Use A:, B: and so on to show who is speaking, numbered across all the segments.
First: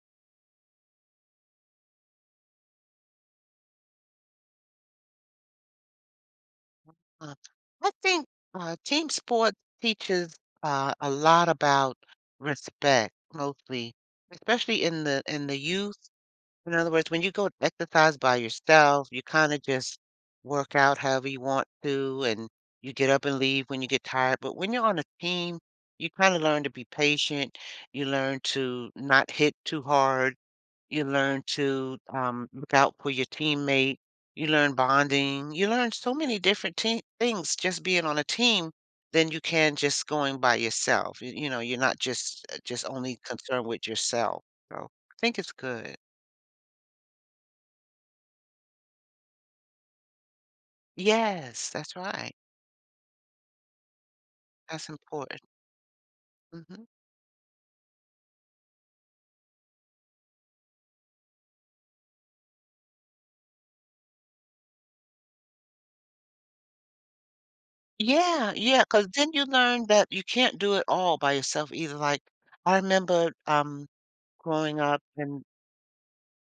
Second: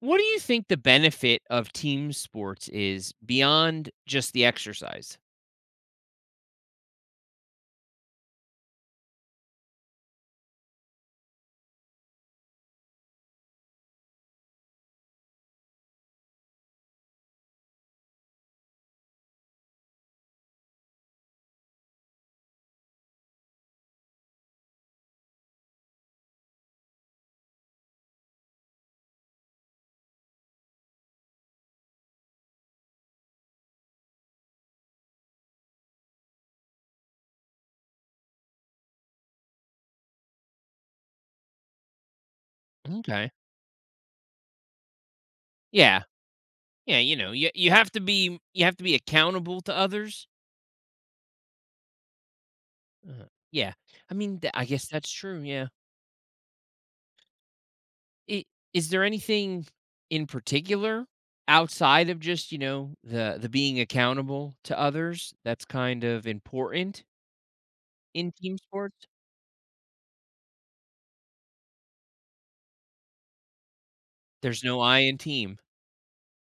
A: What do you think the benefit of team sports is beyond just the exercise?
B: Uh, I think team sport teaches a lot about respect, mostly, especially in the youth. In other words, when you go to exercise by yourself, you kind of just work out however you want to, and you get up and leave when you get tired. But when you're on a team, you kind of learn to be patient. You learn to not hit too hard you learn to, look out for your teammate. You learn bonding. You learn so many different teen things just being on a team than you can just going by yourself. You know, you're not just just only
A: Okay.
B: concerned with yourself. So, I think it's good.
A: Yeah. Yeah, you know, you have to be accountable to others.
B: Yes, that's right.
A: Uh, yeah. I mean, I guess
B: That's
A: that's true,
B: important.
A: yeah.
B: Mhm.
A: I- Is there anything in particular outside of just, you know, the being accountable to others that's kind of important in
B: Yeah,
A: team
B: yeah,
A: sports?
B: because then you learn that you can't do it all by yourself either. Like, I remember,
A: There's
B: growing
A: no I
B: up
A: in
B: and
A: team.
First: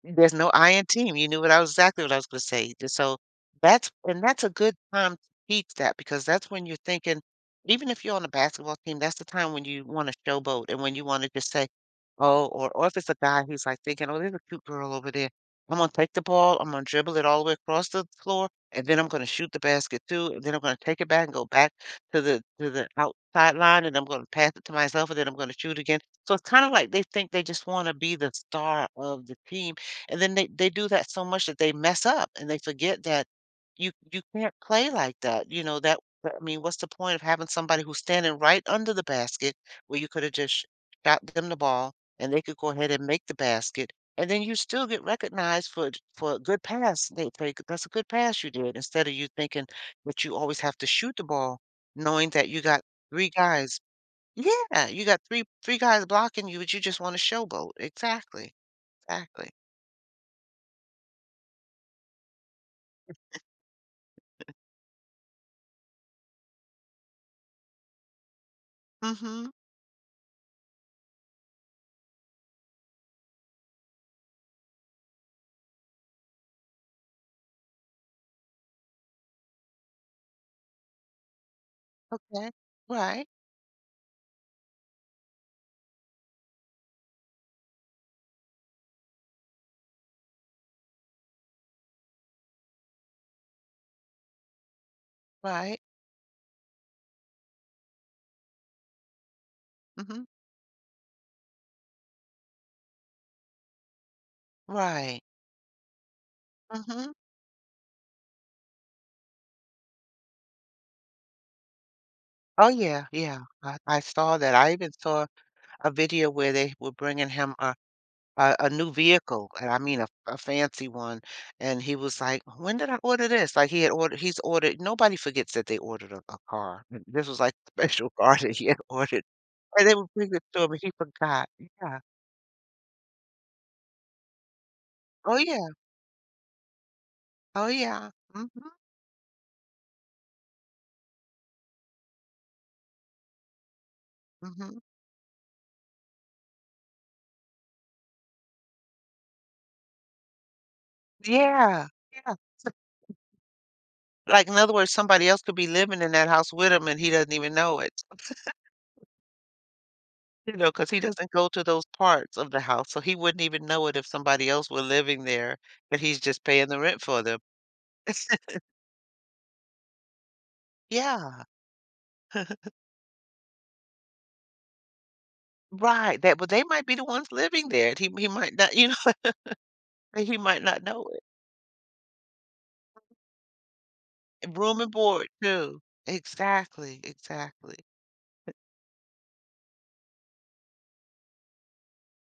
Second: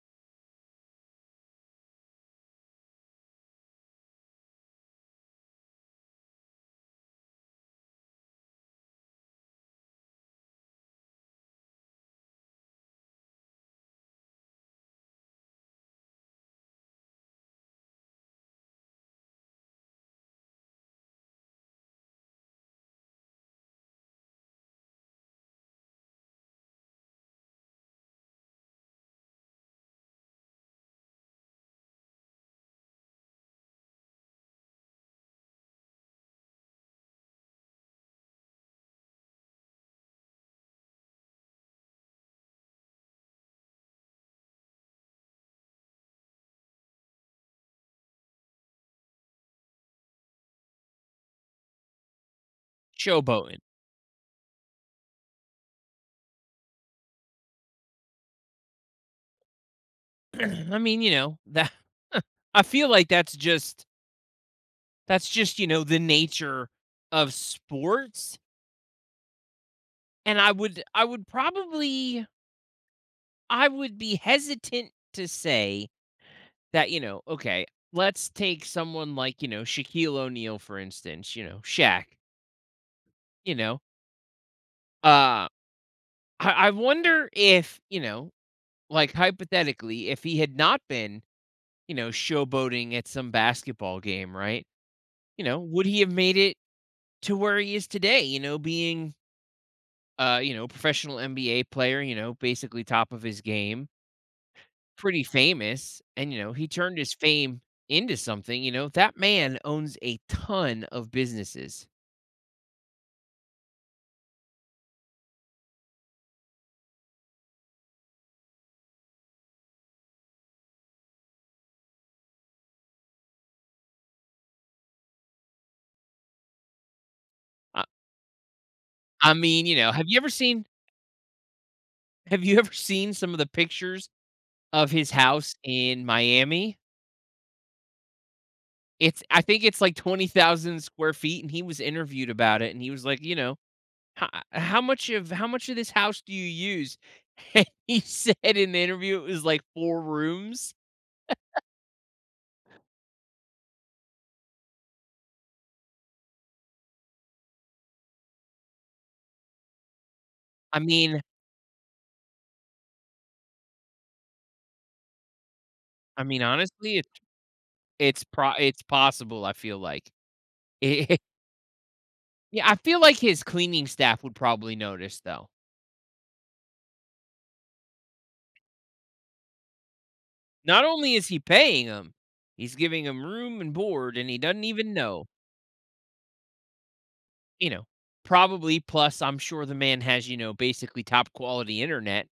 B: there's no I in team. You knew what I was exactly what I was gonna say. Just so that's a good time to teach that because that's when you're thinking, even if you're on a basketball team, that's the time when you want to showboat and when you want to just say, oh, or if it's a guy who's like thinking, oh, there's a cute girl over there. I'm gonna take the ball, I'm gonna dribble it all the way across the floor, and then I'm gonna shoot the basket too, and then I'm gonna take it back and go back to the outside line and I'm gonna pass it to myself and then I'm gonna shoot again. So it's kind of like they think they just want to be the star of the team and then they do that so much that they mess up and they forget that you can't play like that, you know, I mean, what's the point of having somebody who's standing right under the basket where you could have just shot them the ball and they could go ahead and make the basket, and then you still get recognized for a good pass. They say that's a good pass you did instead of you thinking that you always have to shoot the ball, knowing that you got three
A: Showboating.
B: guys. Yeah, you got three guys blocking you, but you just want to showboat. Exactly, exactly.
A: I mean, you know, that I feel like that's just, you know, the nature of sports,
B: Mm-hmm.
A: and I would be hesitant to say that, you know, okay, let's take someone like, you know, Shaquille O'Neal, for instance, you know, Shaq,
B: Okay. Right,
A: you know, uh, I wonder if, you know, like, hypothetically, if he had not been, you know, showboating at some basketball game, right, you know,
B: right.
A: would he have made it to where he is today, you know, being
B: Mhm.
A: you know, professional NBA player, you know, basically top of his game,
B: Right.
A: pretty famous. And, you know, he turned his
B: Mhm.
A: fame into something. You know, that man owns a ton of businesses.
B: Oh, yeah, yeah. I saw that. I even saw a video where they were bringing him a new vehicle, and I mean a fancy one, and he was like, "When did I order this?" Like, he had ordered he's ordered nobody forgets that they ordered a car. And this was like a
A: I,
B: special car that he had ordered,
A: I mean, you
B: and
A: know,
B: they
A: have
B: would
A: you ever
B: bring it to
A: seen
B: him, and he forgot. Yeah.
A: have you ever seen some of the pictures of his
B: Oh,
A: house
B: yeah.
A: in Miami?
B: Oh, yeah. Mhm,
A: It's I think it's like 20,000 square feet, and he was interviewed about it and he was like, you know, how,
B: mhm.
A: how much of how much of this house do you use? And he said in the interview it was like four rooms.
B: Yeah. Yeah. Like, in other words, somebody else could be living in that house with him, and he doesn't even know it, you know,
A: I
B: because he
A: mean,
B: doesn't go to those parts of the house, so he wouldn't even know it if somebody else were living there, but he's
A: I mean,
B: just paying the
A: honestly,
B: rent for them.
A: it's pro it's possible, I feel like. It
B: Yeah,
A: yeah, I feel like his cleaning staff would probably notice, though.
B: right, that but they might be the ones living there, he might not, you know, he might not
A: Not
B: know
A: only
B: it.
A: is he paying 'em, he's giving 'em room and board, and he
B: And
A: doesn't
B: room
A: even
B: and
A: know.
B: board too. Exactly,
A: You
B: exactly.
A: know, probably, plus, I'm sure the man has, you know, basically top quality internet.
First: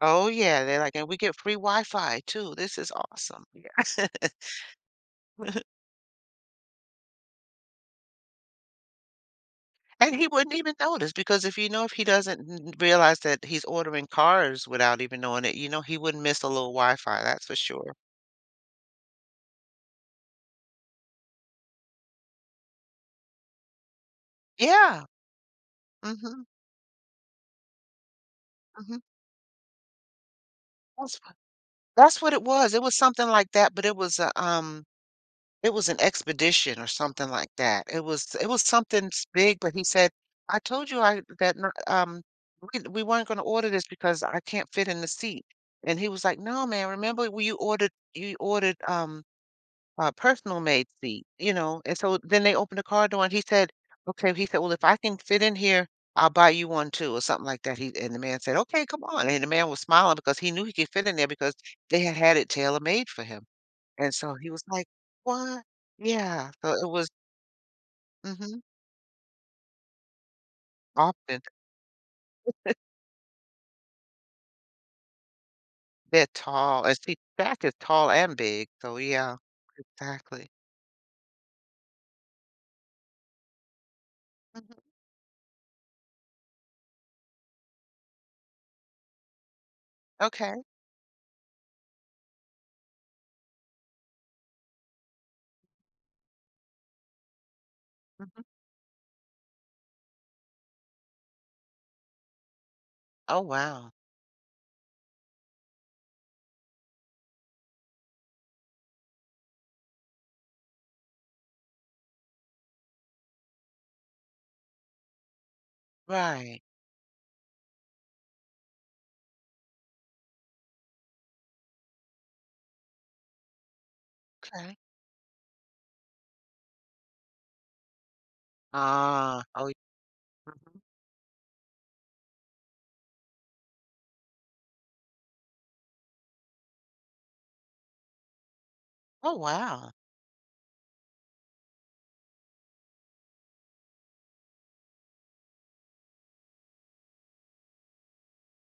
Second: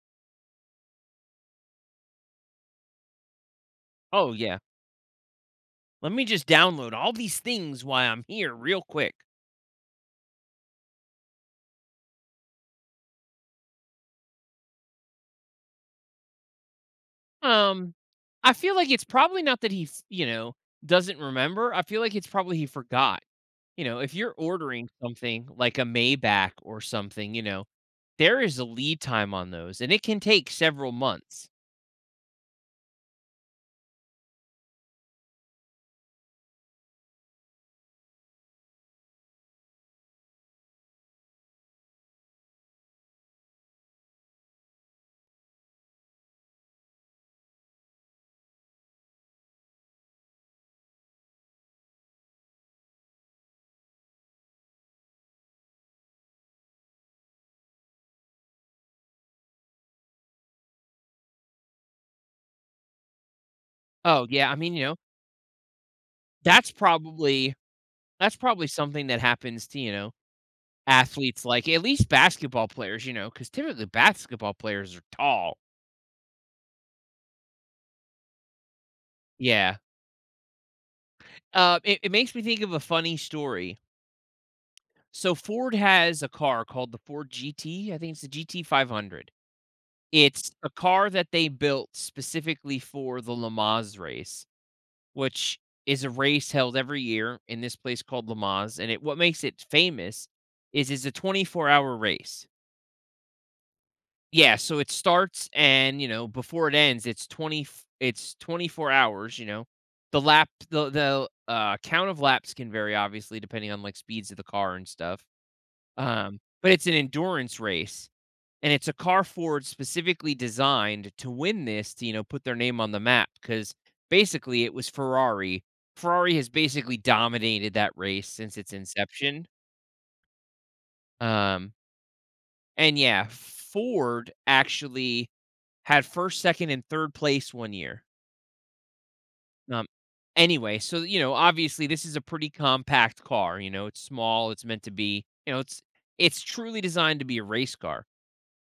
B: Oh, yeah, they're like, "And we get free Wi-Fi too, this is awesome." Yeah.
A: "Oh, yeah. Let me just download all these things while I'm here real quick."
B: And he wouldn't even notice because if you know if he doesn't realize that he's ordering cars without even knowing it, you know he wouldn't miss a little Wi-Fi, that's for
A: Um,
B: sure.
A: I feel like it's probably not that he f doesn't remember. I feel like it's probably he forgot. You know, if you're ordering
B: Yeah.
A: something like a
B: Mm-hmm.
A: Maybach or something, you know, there is a
B: Mm-hmm.
A: lead time on those and it can take several
B: That's wh-
A: months.
B: that's what it was. It was something like that, but it was a it was an expedition or something like that. It was something big, but he said, "I told you I that we weren't going to order this because I can't fit in the seat." And he was like, "No, man, remember when you ordered personal maid seat, you know. And so then they opened the car door, and he said, "Okay." He said, "Well, if I can fit in here, I'll buy you one too, or something like that." He and the man said, "Okay, come on." And the man was smiling because he knew he could fit in there because they had it tailor made for him. And
A: Oh,
B: so
A: yeah,
B: he
A: I
B: was
A: mean, you
B: like,
A: know,
B: "What?" Yeah.
A: that's
B: So it was
A: probably that's
B: hmm
A: probably something that happens to, you know,
B: often
A: athletes like at least basketball players, you know, because typically basketball players are tall.
B: they're tall, and see, Jack is tall and big. So yeah,
A: Yeah.
B: exactly.
A: It makes me think of a funny story.
B: Hmm.
A: So Ford has a car called the Ford GT. I think it's the GT500. It's
B: Okay.
A: a car that they built specifically for the Le Mans race, which is a race held every year in this place called Le
B: Hmm.
A: Mans. And it what makes it famous is it's a 24-hour race.
B: Oh wow.
A: Yeah, so it starts and, you know, before it ends, it's 24 hours, you know. The count of laps can vary obviously depending on like speeds of the car and stuff.
B: Right.
A: But it's an endurance race, and it's a car Ford specifically designed to win this to put their name on the map because basically it
B: Okay.
A: was Ferrari. Ferrari has basically dominated that race since its
B: Ah.
A: inception.
B: Oh. Mhm.
A: Um, and yeah, Ford actually had first, second, and third place one year.
B: Oh
A: Um,
B: wow.
A: anyway, so you know, obviously this is a pretty compact car. You know, it's small. It's meant to be. You know, it's truly designed to be a race car.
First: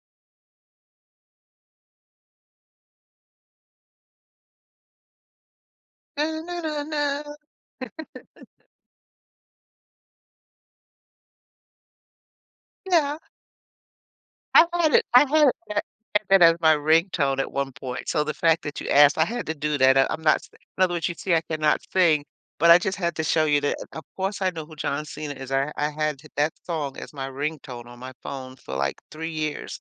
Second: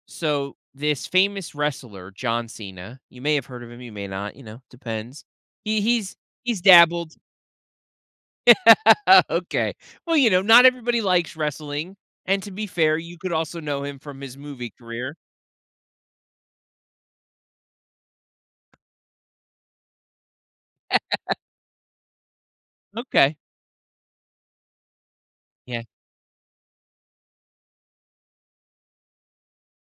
A: So this famous wrestler, John Cena, you may have heard of him, you may not, you know, depends. He he's he's
B: Na-na-na-na.
A: dabbled. Okay. Well, you know, not everybody likes wrestling. And to be fair, you
B: Yeah,
A: could also know him from his movie career.
B: that had that as my ringtone at one point, so the fact that you asked, I had to do that, I I'm not si in other words, you see I cannot sing, but I just had to
A: Okay.
B: show you that of course I know who John Cena is, I
A: Yeah.
B: I had that song as my ringtone on my phone for, like, 3 years.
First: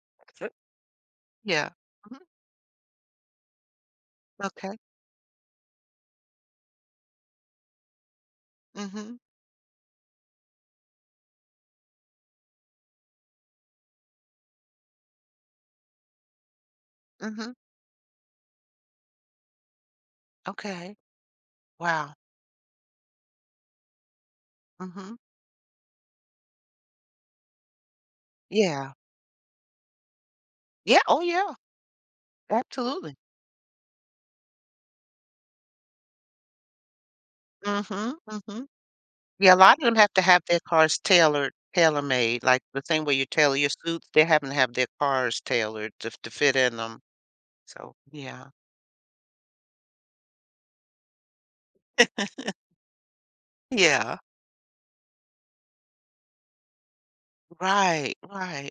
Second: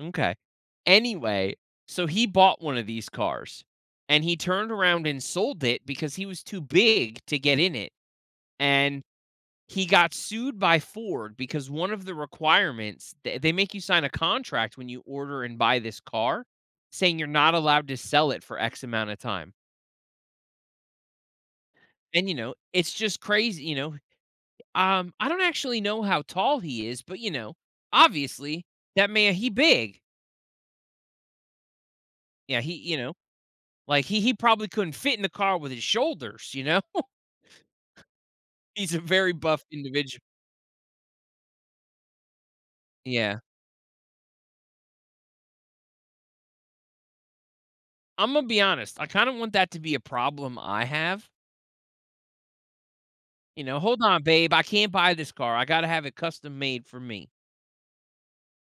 A: Okay. Anyway,
B: Yeah.
A: so
B: Mhm,
A: he bought one of these cars and he turned
B: okay.
A: around and sold it because he was too big to get in it. And
B: Mhm,
A: he got sued by Ford because one of the requirements, they make you sign a contract when you order and buy this car, saying you're
B: mhm,
A: not allowed to sell it for X amount of time.
B: okay. Wow.
A: And, you know, it's just crazy, you know?
B: Mhm.
A: I don't actually know how tall he is, but, you know, obviously,
B: Yeah.
A: that man, he big.
B: Yeah, oh yeah,
A: Yeah,
B: absolutely.
A: like, he probably couldn't fit in the car with his shoulders, you know?
B: Mhm, mhm.
A: He's a very
B: Yeah, a
A: buff
B: lot of them have
A: individual.
B: to have their cars tailored tailor-made, like, the same way you
A: Yeah.
B: tailor your suits, they're having to have their cars tailored to fit in them. So,
A: Imma
B: yeah.
A: be honest, I kinda want that to be a problem I have. You know, "Hold
B: Yeah.
A: on, babe, I can't buy this car. I gotta have it custom made for me."
B: Right, right.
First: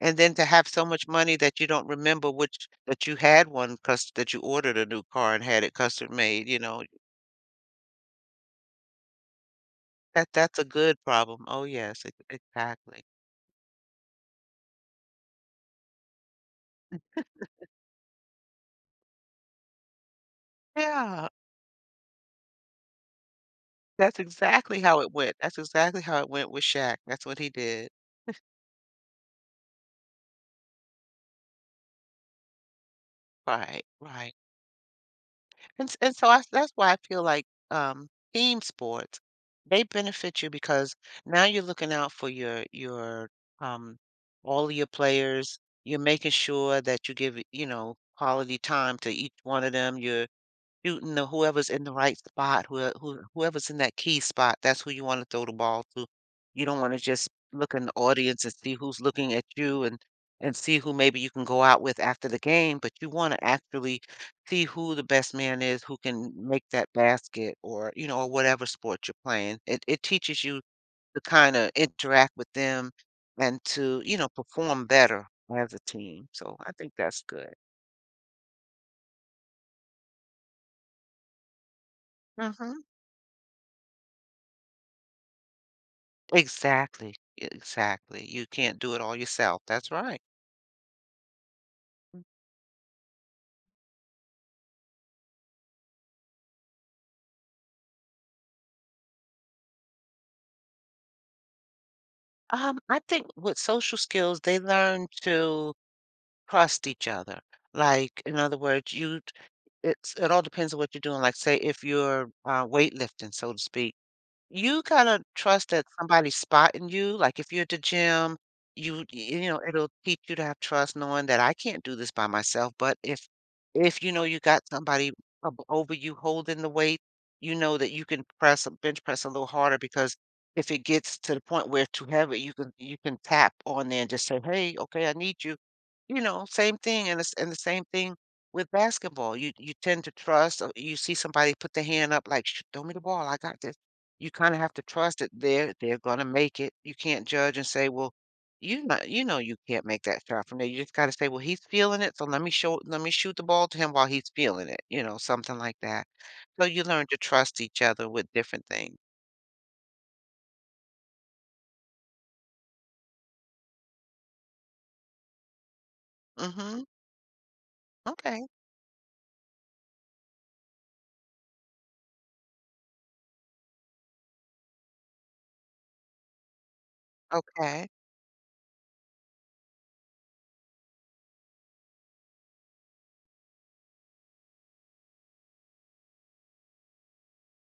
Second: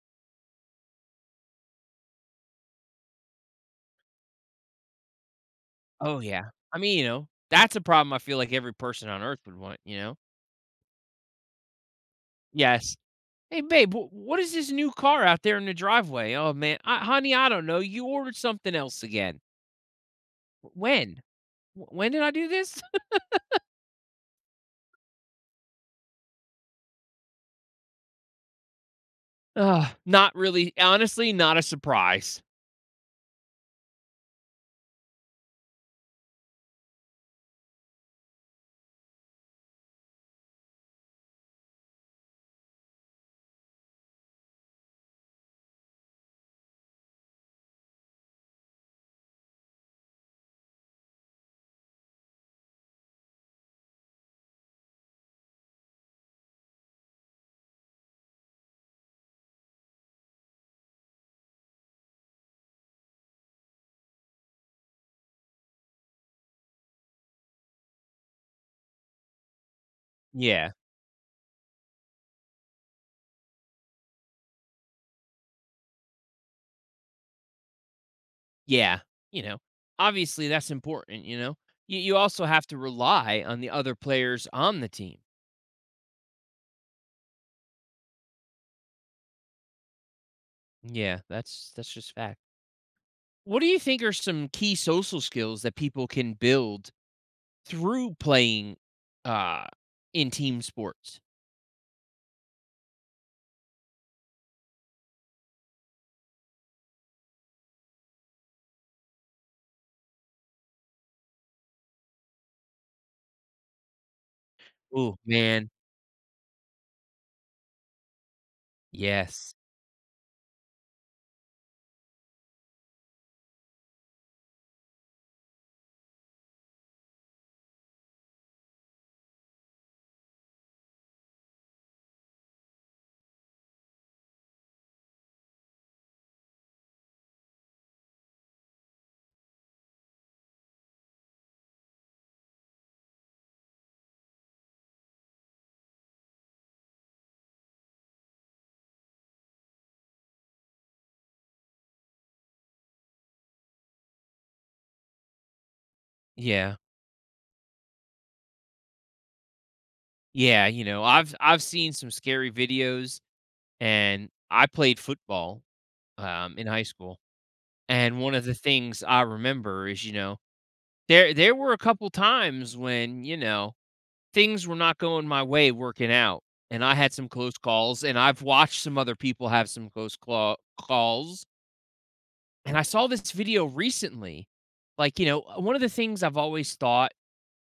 B: And then to have so much money that you don't remember which that you had one cus that you ordered a new car and had it custom
A: Oh, yeah.
B: made, you
A: I
B: know?
A: mean, you know, that's a problem I feel like every person on earth would want, you know?
B: That's a good problem. Oh, yes, e
A: Yes.
B: exactly.
A: "Hey, babe, wh what is this new car out there in the driveway?" "Oh, man. I Honey, I don't know. You ordered something else again." "Wh When?
B: Yeah.
A: Wh When did I do this?"
B: That's exactly how it went. That's exactly how it went with Shaq. That's what he did.
A: Ugh, not really honestly, not a surprise.
B: Right, right. And s and so I that's why I feel like, team sports, they benefit you because now you're looking out for your, um all of your players. You're making sure that you give, it, you know, quality time to each one of them. You're shooting the whoever's in the right spot, whoever's in that key spot, that's who you wanna throw the ball to. You don't wanna just look in the audience and see who's looking at you and see who maybe you can go out with after the game, but you wanna actually see who the best man is who can make that basket or, you know, or whatever sport you're playing. It teaches you
A: Yeah.
B: to kinda interact with them and to, you know, perform better as a team, so I think that's good.
A: Yeah. You know, obviously, that's important, you know? You also have to
B: Mhm.
A: rely on the other players on the team.
B: Exactly, exactly. You can't do it all yourself. That's right.
A: Yeah, that's just fact. What do you think are some key social skills that people can build through playing uh in team sports?
B: I think with social skills, they learn to trust each other. Like, in other words, you it all depends on what you're doing. Like, say if you're weightlifting, so to speak. You
A: Oh
B: kinda
A: man.
B: trust that somebody's spotting you, like, if you're at the gym, you
A: Yes.
B: know, it'll teach you to have trust knowing that I can't do this by myself, but if you know you got somebody ab over you holding the weight, you know that you can press a bench press a little harder because if it gets to the point where it's too heavy, you can tap on there and just say, "Hey, okay, I need you." You know, same thing, and it's and the same thing with basketball. You tend to trust, you see somebody put the hand up like, "Sh throw me the ball, I got this." You kinda have to trust that they're gonna make it. You can't judge and say, "Well, you not you know you can't make that shot from there." You just gotta say, "Well, he's feeling it, so let me shoot the ball to him while he's feeling it," you know, something like that. So
A: Yeah.
B: you learn to trust each other with different things.
A: Yeah, you know, I've seen some scary videos and I played football in high
B: Mhm.
A: school. And one of
B: Okay.
A: the things I remember is, you know, there were a couple times when, you know, things were not going my way working out, and I had some close
B: Okay.
A: calls and I've watched some other people have some close calls. And I saw this video recently. Like, you know, one of the things I've always thought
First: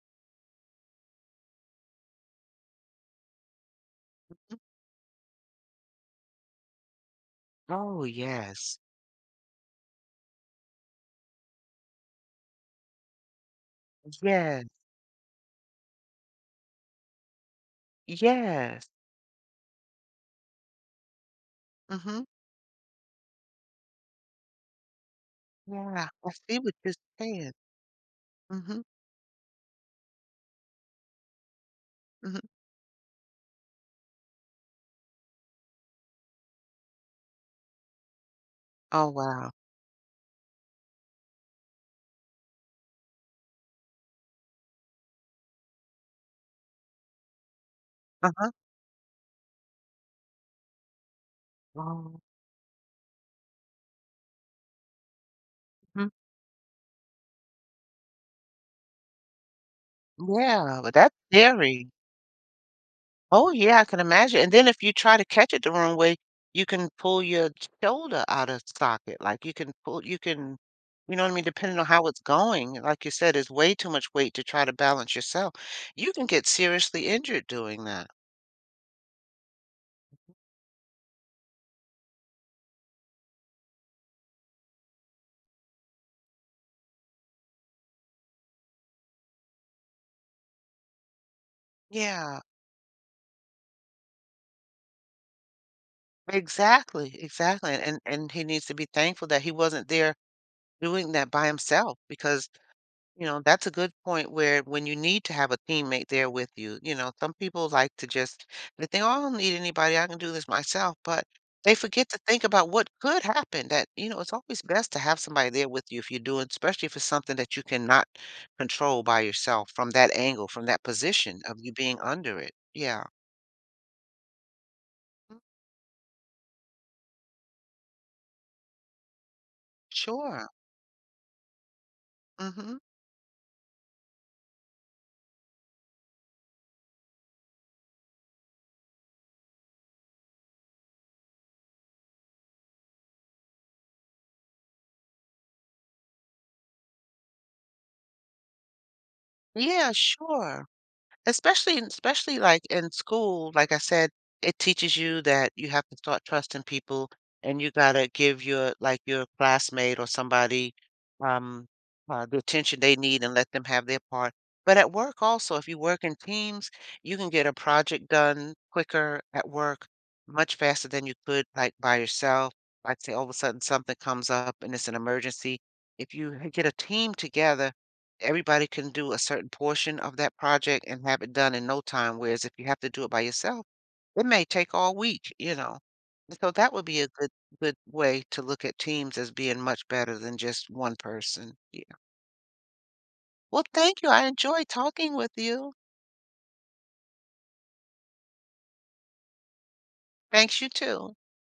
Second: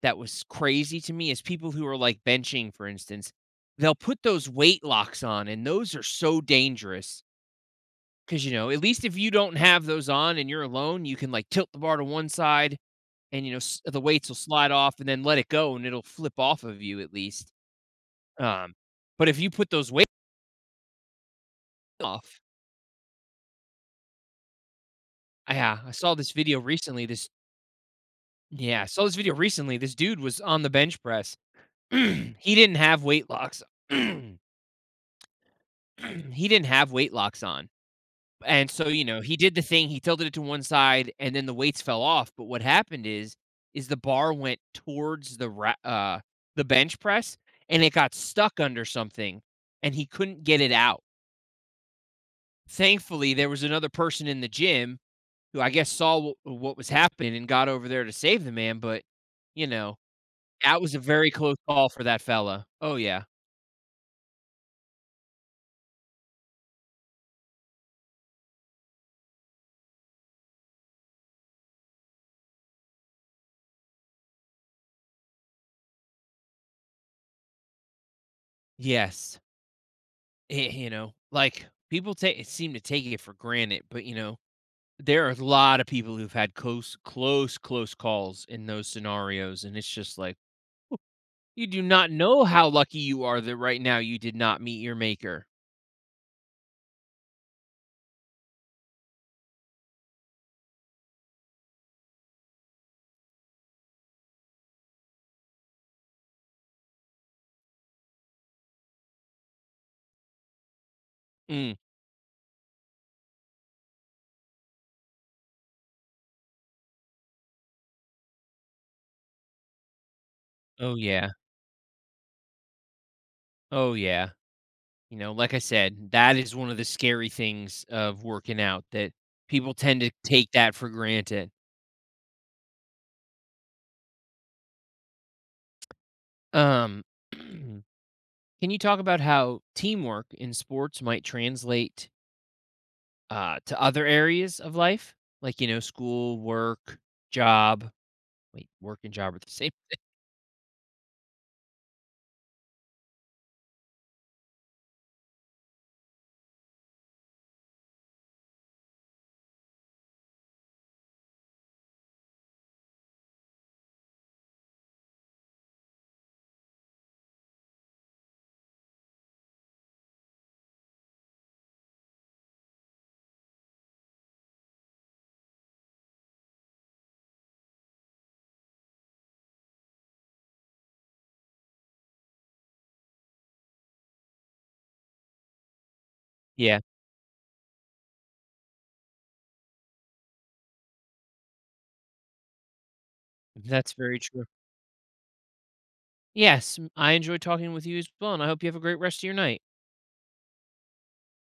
A: that was crazy to me is people who are like benching, for instance, they'll put those weight locks on, and those are so dangerous.
B: Oh,
A: Cause, you know, at
B: yes.
A: least if you don't have those on and you're alone, you can like tilt the bar to one side and, you know, the weights will
B: Yes.
A: slide off, and then let it go and it'll flip off of you at least. Um,
B: Yes.
A: but if you put those weights
B: Mhm.
A: off, yeah, I
B: Yeah.
A: saw this
B: I
A: video
B: see what you're
A: recently.
B: saying.
A: Yeah,
B: Mhm.
A: I saw this video recently. This dude was on the bench press. He
B: Mhm.
A: didn't have weight locks. He didn't have weight locks on. And so, you
B: Oh,
A: know, he
B: wow.
A: did the thing, he tilted it to one side and then the weights fell off, but what happened is the bar went towards the bench press, and it got
B: Uh-huh.
A: stuck under something and he couldn't get it out.
B: Oh,
A: Thankfully, there was another person in the gym who I guess
B: mhm.
A: saw what was happening and got over there to save the man, but you know,
B: Yeah,
A: that
B: but
A: was a
B: that's
A: very close call
B: scary.
A: for that fella. Oh yeah.
B: Oh, yeah, I can imagine, and then if you try to catch it the wrong way, you can pull your shoulder out of socket, like, you can pull you can you know what I mean, depending on how it's going, like you said, is way too much weight to try to balance yourself. You can get seriously injured doing that.
A: Yes. You know, like people take it seem to take it for granted, but you know, there are a lot of people who've had close, close, close calls in those scenarios, and it's just like you do not
B: Yeah,
A: know how lucky you are that right now you did not meet your maker.
B: exactly, exactly, and he needs to be thankful that he wasn't there doing that by himself because you know, that's a good point where when you need to have a teammate there with you, you know, some people like to just they think, "Oh, I don't need anybody. I can do this myself." But
A: Mm.
B: they forget to think about what could happen. That, you know, it's always best to have somebody there with you if you're doing, especially if it's something that you cannot control by yourself from that angle, from that
A: Oh yeah,
B: position of you being under it. Yeah.
A: oh yeah. You know,
B: Mm,
A: like I said, that is one of the scary things of working out that people tend to take
B: sure.
A: that for granted.
B: Hmm.
A: Um, can you talk about how teamwork in sports might translate to other areas of life, like, you know, school, work, job. Wait, work and job are the same
B: Yeah,
A: thing.
B: sure. Especially especially, like, in school, like I said, it teaches you that you have to start trusting people, and you gotta give your like, your classmate or somebody, um, the attention they need and let them have their part. But at work also, if you work in teams, you can get a project done quicker at work, much faster than you could, like, by yourself. Like, say, all of a sudden something comes up and it's an emergency. If you get a team together, everybody can do a certain portion of that project and have it done in no time. Whereas if you have to do it by yourself, it may take all week, you know. And so that
A: Yeah,
B: would be a good way to look at teams as being much better than just one person. Yeah. Well,
A: that's
B: thank you.
A: very
B: I
A: true.
B: enjoyed talking with you.
A: Yes, I enjoyed talking with you as well, and I hope you have a great rest of your night.
B: Thanks you too.